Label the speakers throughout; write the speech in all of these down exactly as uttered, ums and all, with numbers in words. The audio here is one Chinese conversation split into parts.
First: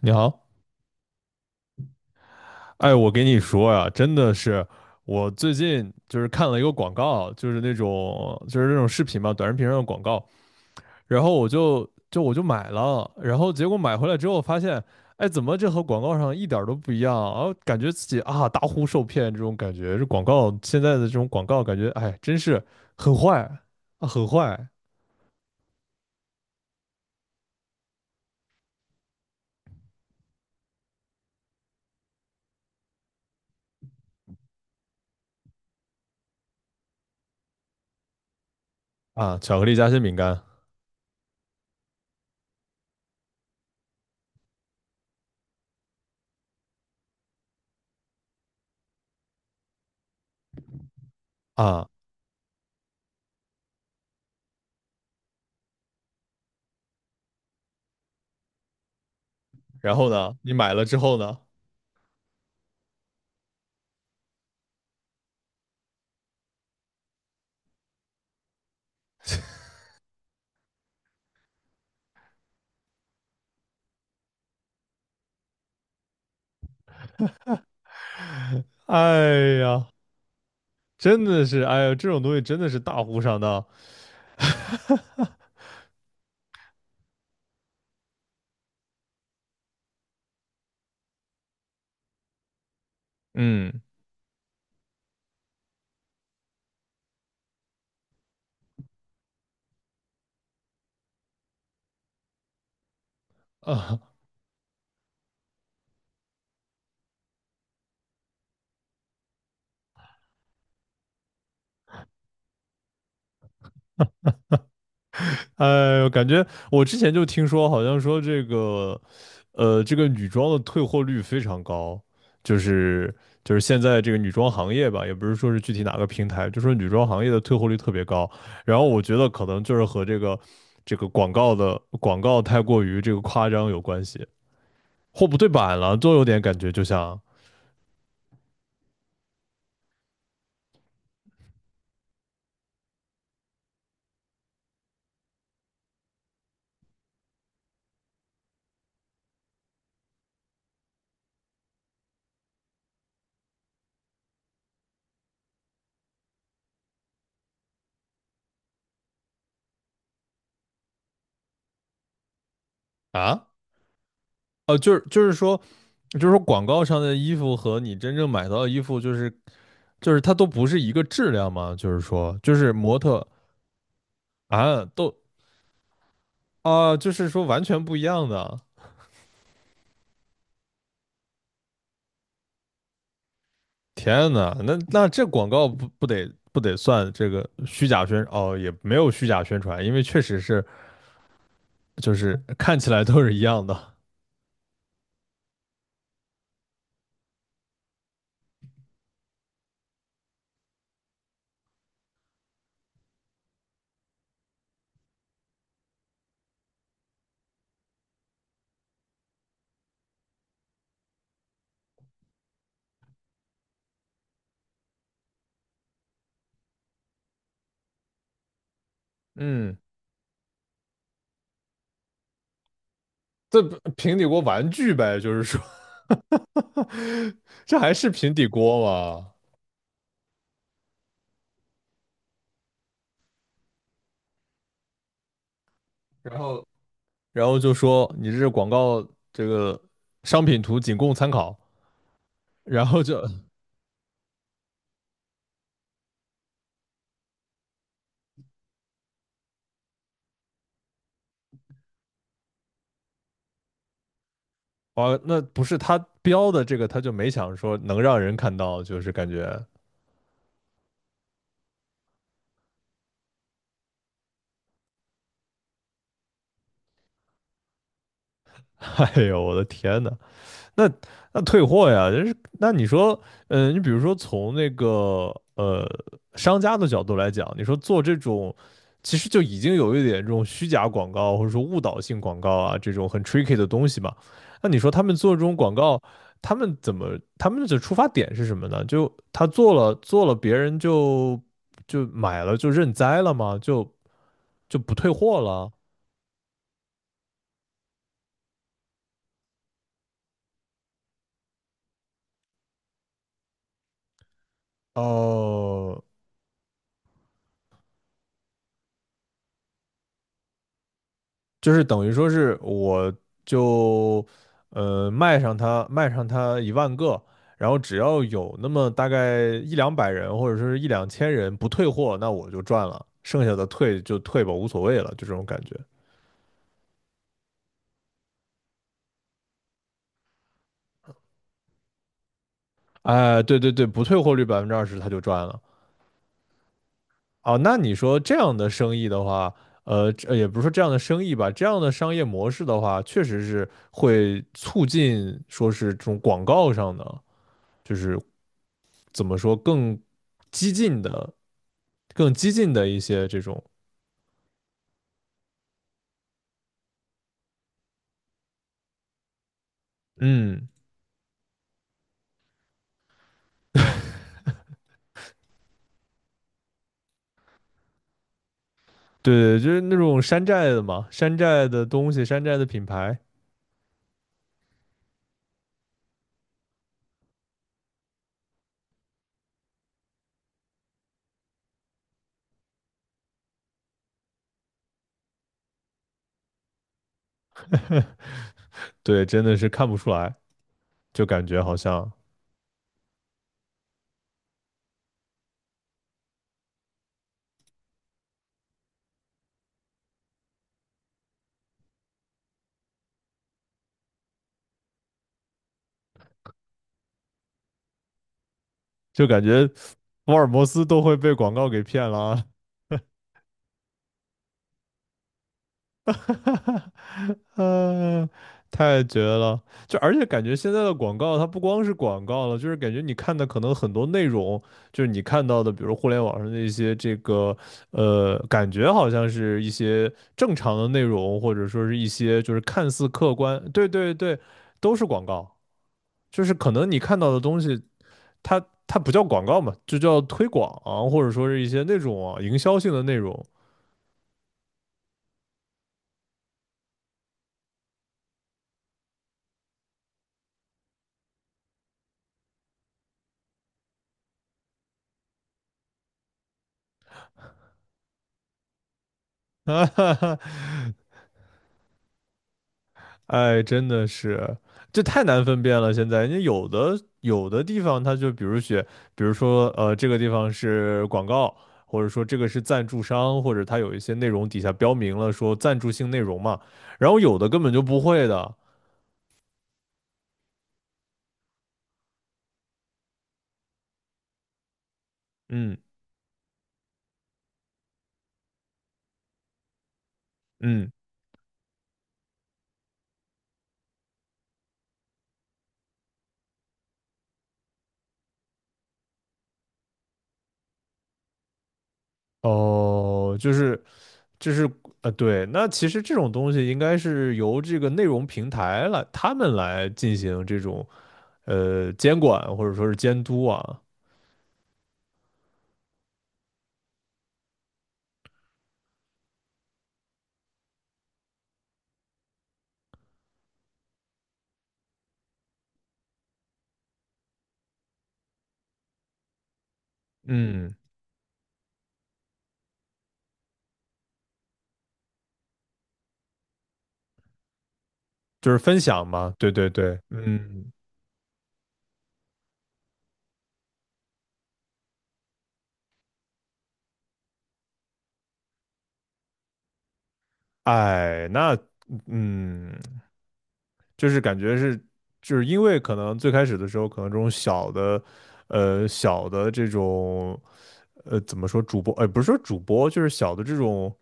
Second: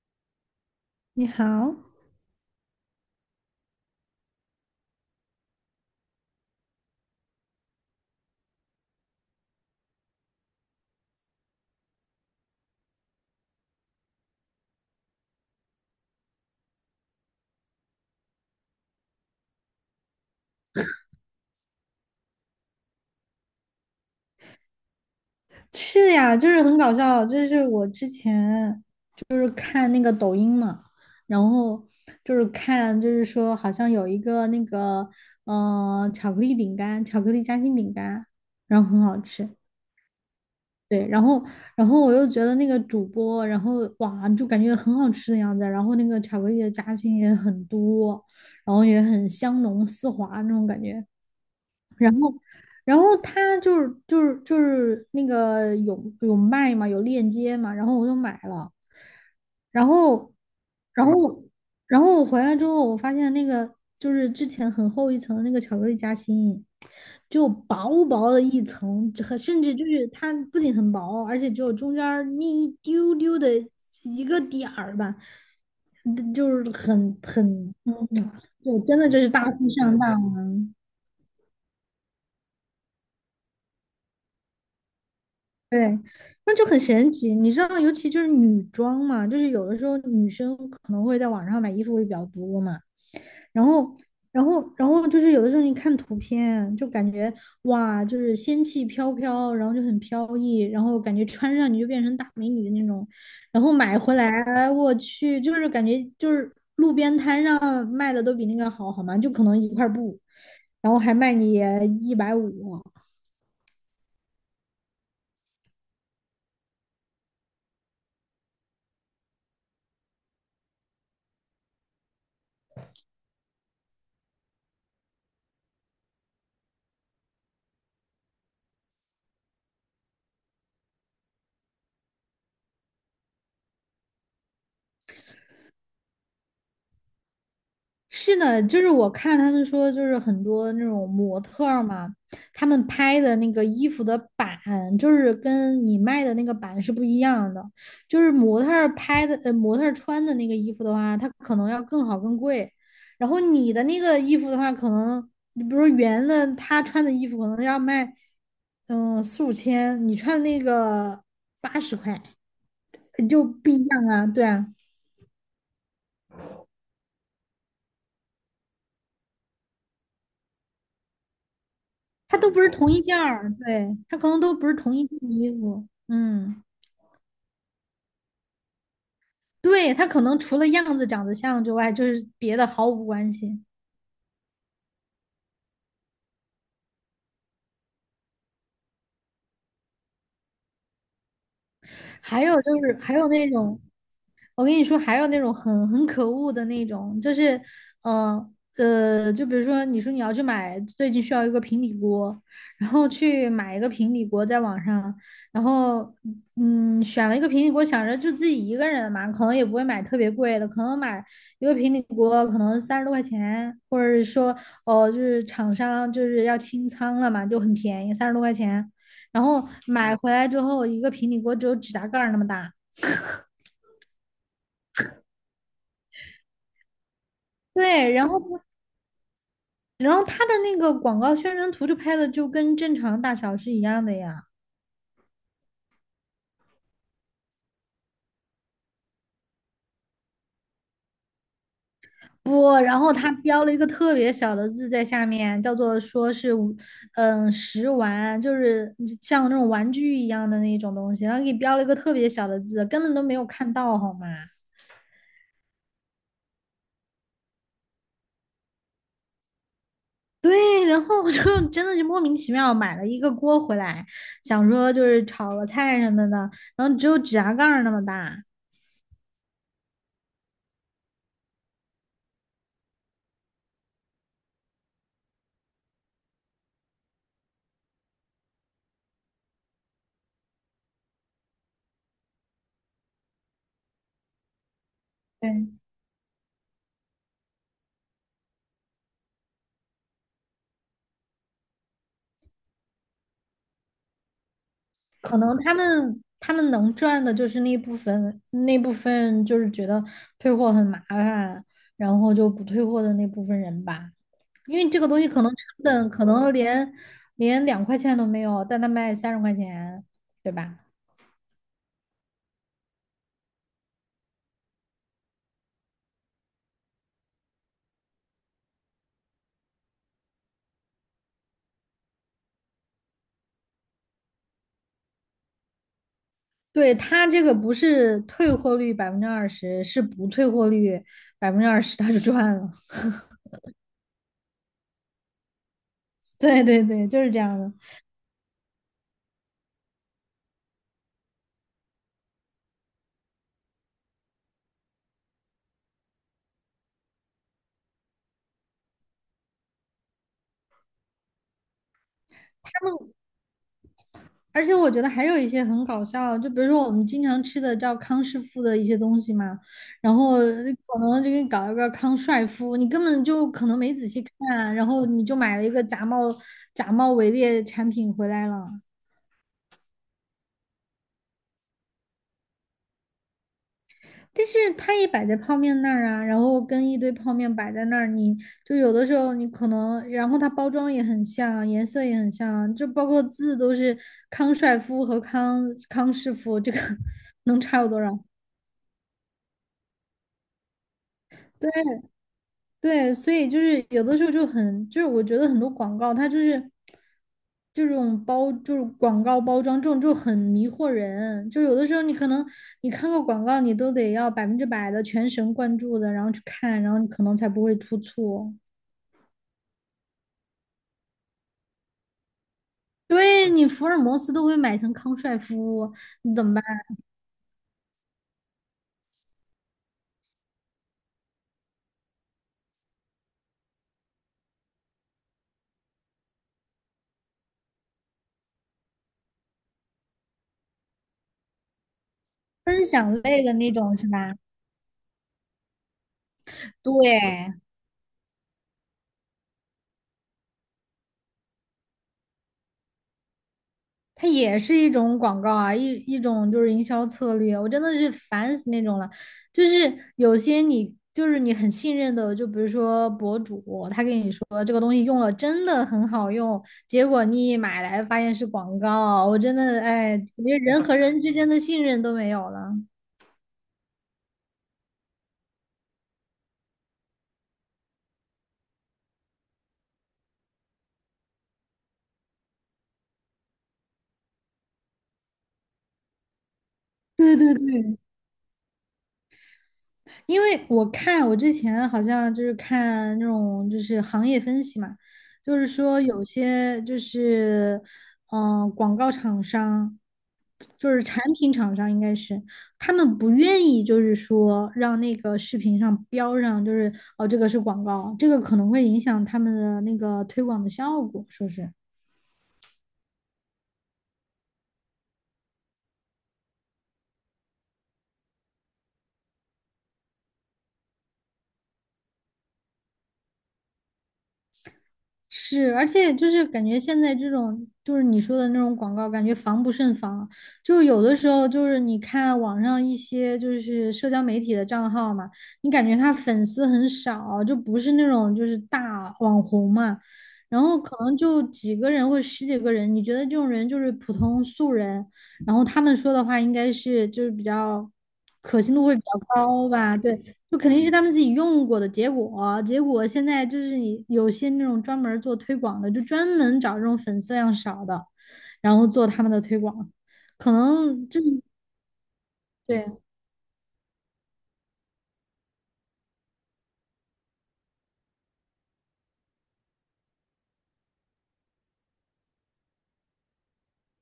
Speaker 1: 你好，
Speaker 2: 你好。
Speaker 1: 哎，我给你说呀，真的是，我最近就是看了一个广告，就是那种就是那种视频嘛，短视频上的广告，然后我就就我就买了，然后结果买回来之后发现，哎，怎么这和广告上一点儿都不一样啊？感觉自己啊大呼受骗这种感觉，这广告现在的这种广告感觉，哎，真是很坏啊，很坏
Speaker 2: 是呀，就是很搞笑。就是我之前就是看那个抖音嘛，然后就是看，就是说好像有一个那个呃巧克力饼干，巧克力夹心饼干，然后很好
Speaker 1: 啊，
Speaker 2: 吃。
Speaker 1: 巧克力夹心饼干
Speaker 2: 对，然后然后我又觉得那个主播，然后哇，就感觉很好吃的样子，然后那个巧克力的夹心也很多，然后也很香浓丝滑那种感觉。
Speaker 1: 啊，
Speaker 2: 然后，然后他就是就是就是那个有有卖嘛，有链接嘛，然后我就买了。然
Speaker 1: 然后
Speaker 2: 后，
Speaker 1: 呢，你买了之
Speaker 2: 然嗯
Speaker 1: 后呢，
Speaker 2: 后，然后，我回来之后，我发现那个就是之前很厚一层的那个巧克力夹心，就薄薄的一层。这很甚至就是它不仅很薄，而且只有中间儿那一丢丢的一个点儿吧。嗯就是很很嗯，就真的就是大
Speaker 1: 哎
Speaker 2: 富
Speaker 1: 呀。
Speaker 2: 上当。
Speaker 1: 真的是，哎呀，这种东西真的是大呼上当。
Speaker 2: 对，那就很神奇。你知道，尤其就是女装嘛，就是有的时候女生可能会在网上买衣服会比较多嘛。然
Speaker 1: 嗯
Speaker 2: 后，然后，然后就是有的时候你看图片，就感觉哇，就是仙气飘飘，然后就很飘逸，然后感觉穿上你就变成大美女的那种。然后买
Speaker 1: 啊，
Speaker 2: 回来，我去，就是感觉就是路边摊上卖的都比那个好，好吗？就可能一块布，然后还卖你一百五。
Speaker 1: 哎呦，感觉我之前就听说，好像说这个，呃，这个女装的退货率非常高，就是就是现在这个女装行业吧，也不是说是具体哪个平台，就说女装行业的退货率特别高。然后我觉得可能就是和这个这个广告的广告太过于这个夸张有关系，货不对版了，都有点感觉就像
Speaker 2: 是的，就是我看他们说，就是很多那种模特儿嘛，他们拍的那个衣服的版，就是跟你卖的那个版是不一样的。就是模特儿拍的，呃，模特儿穿的那个衣服的话，它可能要更好更贵。然后你的那个衣服的话，可能你比如说圆的，他穿的衣服可能要卖，嗯，四五千，你穿的那个八十块，就
Speaker 1: 啊。
Speaker 2: 不一样啊，对啊。
Speaker 1: 呃，就是就是说，就是说广告上的衣服和你真正买到的衣服，就是就是它都不是一个质量嘛，就是
Speaker 2: 它
Speaker 1: 说，
Speaker 2: 都
Speaker 1: 就
Speaker 2: 不是
Speaker 1: 是
Speaker 2: 同
Speaker 1: 模
Speaker 2: 一件
Speaker 1: 特
Speaker 2: 儿，对，它可能都不是
Speaker 1: 啊，
Speaker 2: 同一
Speaker 1: 都
Speaker 2: 件衣服。嗯，
Speaker 1: 啊，就是说完全不一样的。
Speaker 2: 对，它可能除了样子长得像之外，就是别的毫无关系。
Speaker 1: 天呐，那那这广告不不得不得算这个虚假宣哦，也没有虚假宣传，因为确实是就是
Speaker 2: 还有就
Speaker 1: 看起
Speaker 2: 是，
Speaker 1: 来
Speaker 2: 还
Speaker 1: 都
Speaker 2: 有
Speaker 1: 是一
Speaker 2: 那
Speaker 1: 样
Speaker 2: 种，
Speaker 1: 的。
Speaker 2: 我跟你说，还有那种很很可恶的那种，就是，嗯，呃，就比如说，你说你要去买最近需要一个平底锅，然后去买一个平底锅，在网上。然后嗯，选了一个平底锅，想着就自己一个人嘛，可能也不会买特别贵的，可能买一个平底锅可能三十多块钱，或者是说哦，就是厂商就是要清仓了嘛，就很便宜，三十多块钱。然后
Speaker 1: 嗯，
Speaker 2: 买回来之后，一个平底锅只有指甲盖儿那么大。
Speaker 1: 这不平底锅玩具呗，就是说，这还是
Speaker 2: 对，然
Speaker 1: 平
Speaker 2: 后
Speaker 1: 底
Speaker 2: 他
Speaker 1: 锅吗？
Speaker 2: 然后他的那个广告宣传图就拍的就跟正常大小是一样的呀。
Speaker 1: 然后然后就说你这广告这个商品图仅供参考，
Speaker 2: 不，
Speaker 1: 然
Speaker 2: 然
Speaker 1: 后
Speaker 2: 后
Speaker 1: 就
Speaker 2: 他标了一个特别小的字在下面，叫做说是五嗯，食玩，就是像那种玩具一样的那种东西，然后给标了一个特别小的字，根本都没有看到，好吗？
Speaker 1: 啊，那不是他标的这个，他就没想说能让人看到，就是感觉，
Speaker 2: 对，然后我就真的就莫名其妙买了一个锅回来，想说就是炒个菜什么的，然后只有指甲盖儿那么大。
Speaker 1: 哎呦我的天呐，那那退货呀，就是那你说，嗯、呃你比如说从那个呃商家的角度来讲，你说做这种，其实就已经有一点这种虚假广告或者说误导性广告啊，这种很 tricky 的东西嘛。那你说他们做这种广
Speaker 2: 对，
Speaker 1: 告，他们怎么，他们的出发点是什么呢？就他做了做了，别人就就买了就认栽了吗？就就不退
Speaker 2: 可
Speaker 1: 货
Speaker 2: 能
Speaker 1: 了？
Speaker 2: 他们他们能赚的就是那部分，那部分就是觉得退货很麻烦，然后就不退货的那部分人吧。因为这个东西可能成
Speaker 1: 哦、
Speaker 2: 本可能连连两块钱都没有，但他卖三十块钱，对吧？
Speaker 1: 就是等于说是我就呃卖上它，卖上它一万个，然后只要有那么大概一两百人或者说是一两千人不退货，那我就赚了，剩下的退就退吧，无所谓了，就这种感觉。
Speaker 2: 对，他这个不是退货率百分之二十，是不退货率百分之二十，他就赚了。
Speaker 1: 哎，对对对，不退货率百分之二十，他就赚了。
Speaker 2: 对对对，就是这
Speaker 1: 哦，
Speaker 2: 样的。
Speaker 1: 那你说这样的生意的话，呃，这也不是说这样的生意吧，这样的商业模式的话，确实是会促进说是这种广告上的，就是怎么说更激进的、更激
Speaker 2: 他
Speaker 1: 进的一
Speaker 2: 们
Speaker 1: 些这种，
Speaker 2: 而且我觉得还有一些很搞笑，就比如说我们经常吃的叫康师傅的一些东西嘛，然后
Speaker 1: 嗯，
Speaker 2: 可能就给你搞一个康帅傅，你根本就可能没仔细看，然后你就买了一个假冒假冒伪劣产品回来了。
Speaker 1: 对就是那种山寨的嘛，山寨的东西、山寨的品牌
Speaker 2: 但是它也摆在泡面那儿啊，然后跟一堆泡面摆在那儿，你就有的时候你可能，然后它包装也很像，颜色也很像，就包括字都是康帅傅和康康师傅，这个 能差有多少？
Speaker 1: 对，真的是看不出来，就感觉
Speaker 2: 对
Speaker 1: 好像
Speaker 2: 对，所以就是有的时候就很，就是我觉得很多广告它就是这种包，就是广告包装这种就很迷惑人。就有的时候你可能你看个广告，你都得要百分之百的全神贯注的，然后去看，然后你可能才不会出错。
Speaker 1: 就感觉福尔摩斯都会被广告给骗了啊
Speaker 2: 对你福尔摩斯都会买成康帅夫，你怎么办？
Speaker 1: 嗯，太绝了！就而且感觉现在的广告，它不光是广告了，就是感觉你看的可能很多内容，就是你看到的，比如互联网上的一些这个，呃，感觉好像是一些正常的内容，或者说是一些就是
Speaker 2: 分
Speaker 1: 看似
Speaker 2: 享
Speaker 1: 客
Speaker 2: 类的
Speaker 1: 观，
Speaker 2: 那
Speaker 1: 对
Speaker 2: 种是
Speaker 1: 对
Speaker 2: 吧？
Speaker 1: 对，都是广告。就是可能你看到的
Speaker 2: 对，
Speaker 1: 东西，它它不叫广告嘛，就叫推广啊或者说是一些那种啊营销性的内容。
Speaker 2: 它也是一种广告啊，一一种就是营销策略，我真的是烦死那种了。就是有些你就是你很信任的，就比如说博主，他跟你说这个东西用了真的很好用，结果你一买来发现是广告。我真 的
Speaker 1: 啊哈
Speaker 2: 哎，
Speaker 1: 哈，
Speaker 2: 感觉人和人之间的信任都没有了。
Speaker 1: 哎，真的是，这太难分辨了。现在，人家有的有的地方，它就比如写，比如说，呃，这个地方是广告，或者说这个是赞助商，或者它有一些内容底下标明了说赞助性内容嘛。然后有
Speaker 2: 对
Speaker 1: 的
Speaker 2: 对
Speaker 1: 根本就
Speaker 2: 对，
Speaker 1: 不会的，
Speaker 2: 因为我看我之前好像就是看那种就是行业分析嘛，就是
Speaker 1: 嗯
Speaker 2: 说有些就是嗯、呃广告厂商，
Speaker 1: 嗯，
Speaker 2: 就是产品厂商应该是他们不愿意就是说让那个视频上标上就是哦这个是广告，这个可能会影响他们的那个推广的效果，说是。
Speaker 1: 哦，就是就是，呃，对，那其实这种东西应该是由这个内容平台来，他们来进行这种呃监管或者说是监督啊，
Speaker 2: 是，而且就是感觉现在这种就是你说的那种广告，感觉防不胜防。就有的时候，就是你看网上一些就是社交媒体的账号嘛，你感觉他粉丝很少，就不是那种就是大网红嘛，然
Speaker 1: 嗯。
Speaker 2: 后可能就几个人或者十几个人，你觉得这种人就是普通素人，然后他们说的话应该是就是比较
Speaker 1: 就是
Speaker 2: 可信
Speaker 1: 分
Speaker 2: 度会比
Speaker 1: 享
Speaker 2: 较
Speaker 1: 嘛，对对
Speaker 2: 高吧？
Speaker 1: 对，
Speaker 2: 对，就
Speaker 1: 嗯，
Speaker 2: 肯定是他们自己用过的结果。结果现在就是你有些那种专门做推广的，就专门找这种粉丝量少的，然后做他们的推广，可能这
Speaker 1: 哎，那嗯，
Speaker 2: 对
Speaker 1: 就是感觉是，就是因为可能最开始的时候，可能这种小的，呃，小的这种，呃，怎么说主播，哎，不是说主播，就是小的这种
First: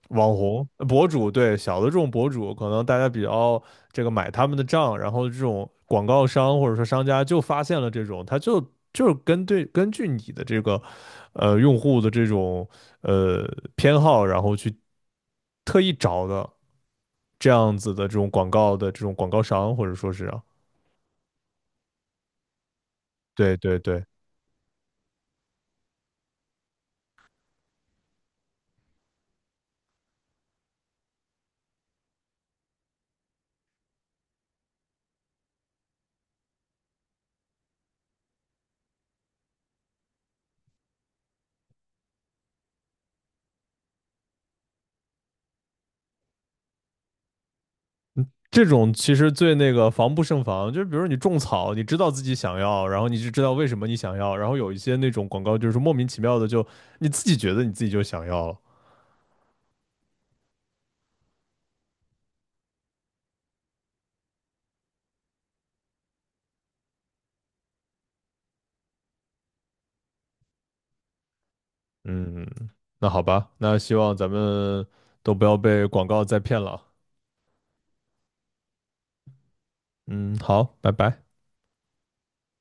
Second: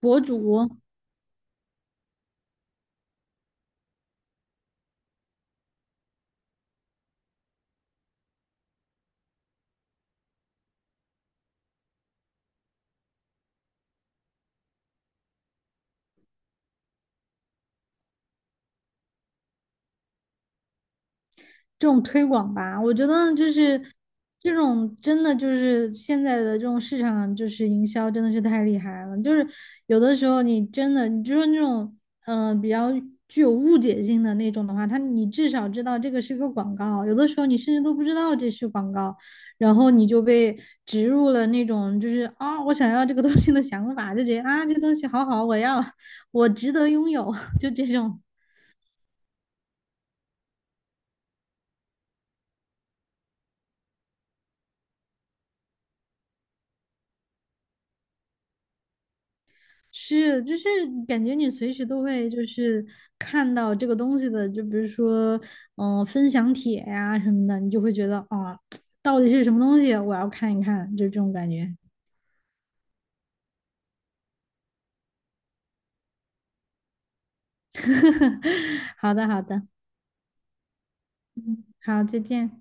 Speaker 2: 博
Speaker 1: 网红
Speaker 2: 主。
Speaker 1: 呃博主，对，小的这种博主，可能大家比较这个买他们的账，然后这种广告商或者说商家就发现了这种，他就就是根对根据你的这个呃用户的这种呃偏好，然后去特意找的这样子的这种广告的这种广告商或者说是啊
Speaker 2: 这种推广吧，我觉得就
Speaker 1: 对对
Speaker 2: 是
Speaker 1: 对。
Speaker 2: 这种真的就是现在的这种市场就是营销真的是太厉害了，就是有的时候你真的你就说那种嗯、呃比较具有误解性的那种的话，它你至少知道这个是个广告，有的时候你甚至都不知道这是广告，然后你就被植入了那种就是啊、我想要这个东西的想法，就觉得啊这东西好好，我要我值得拥有，就这种。
Speaker 1: 这种其实最那个防不胜防，就是比如你种草，你知道自己想要，然后你就知道为什么你想要，然后有一些那种广告就是莫名其妙的就你自己觉得你自己就想要了。
Speaker 2: 是，就是感觉你随时都会就是看到这个东西的，就比如说，嗯、分享帖呀、什么的，你就会觉得啊、到底是什么东西，我要看一看，就这种感觉。
Speaker 1: 嗯，那好吧，那希望咱们都不要被广告再骗了。
Speaker 2: 好的，好的。
Speaker 1: 嗯，好，拜拜。
Speaker 2: 好，再见。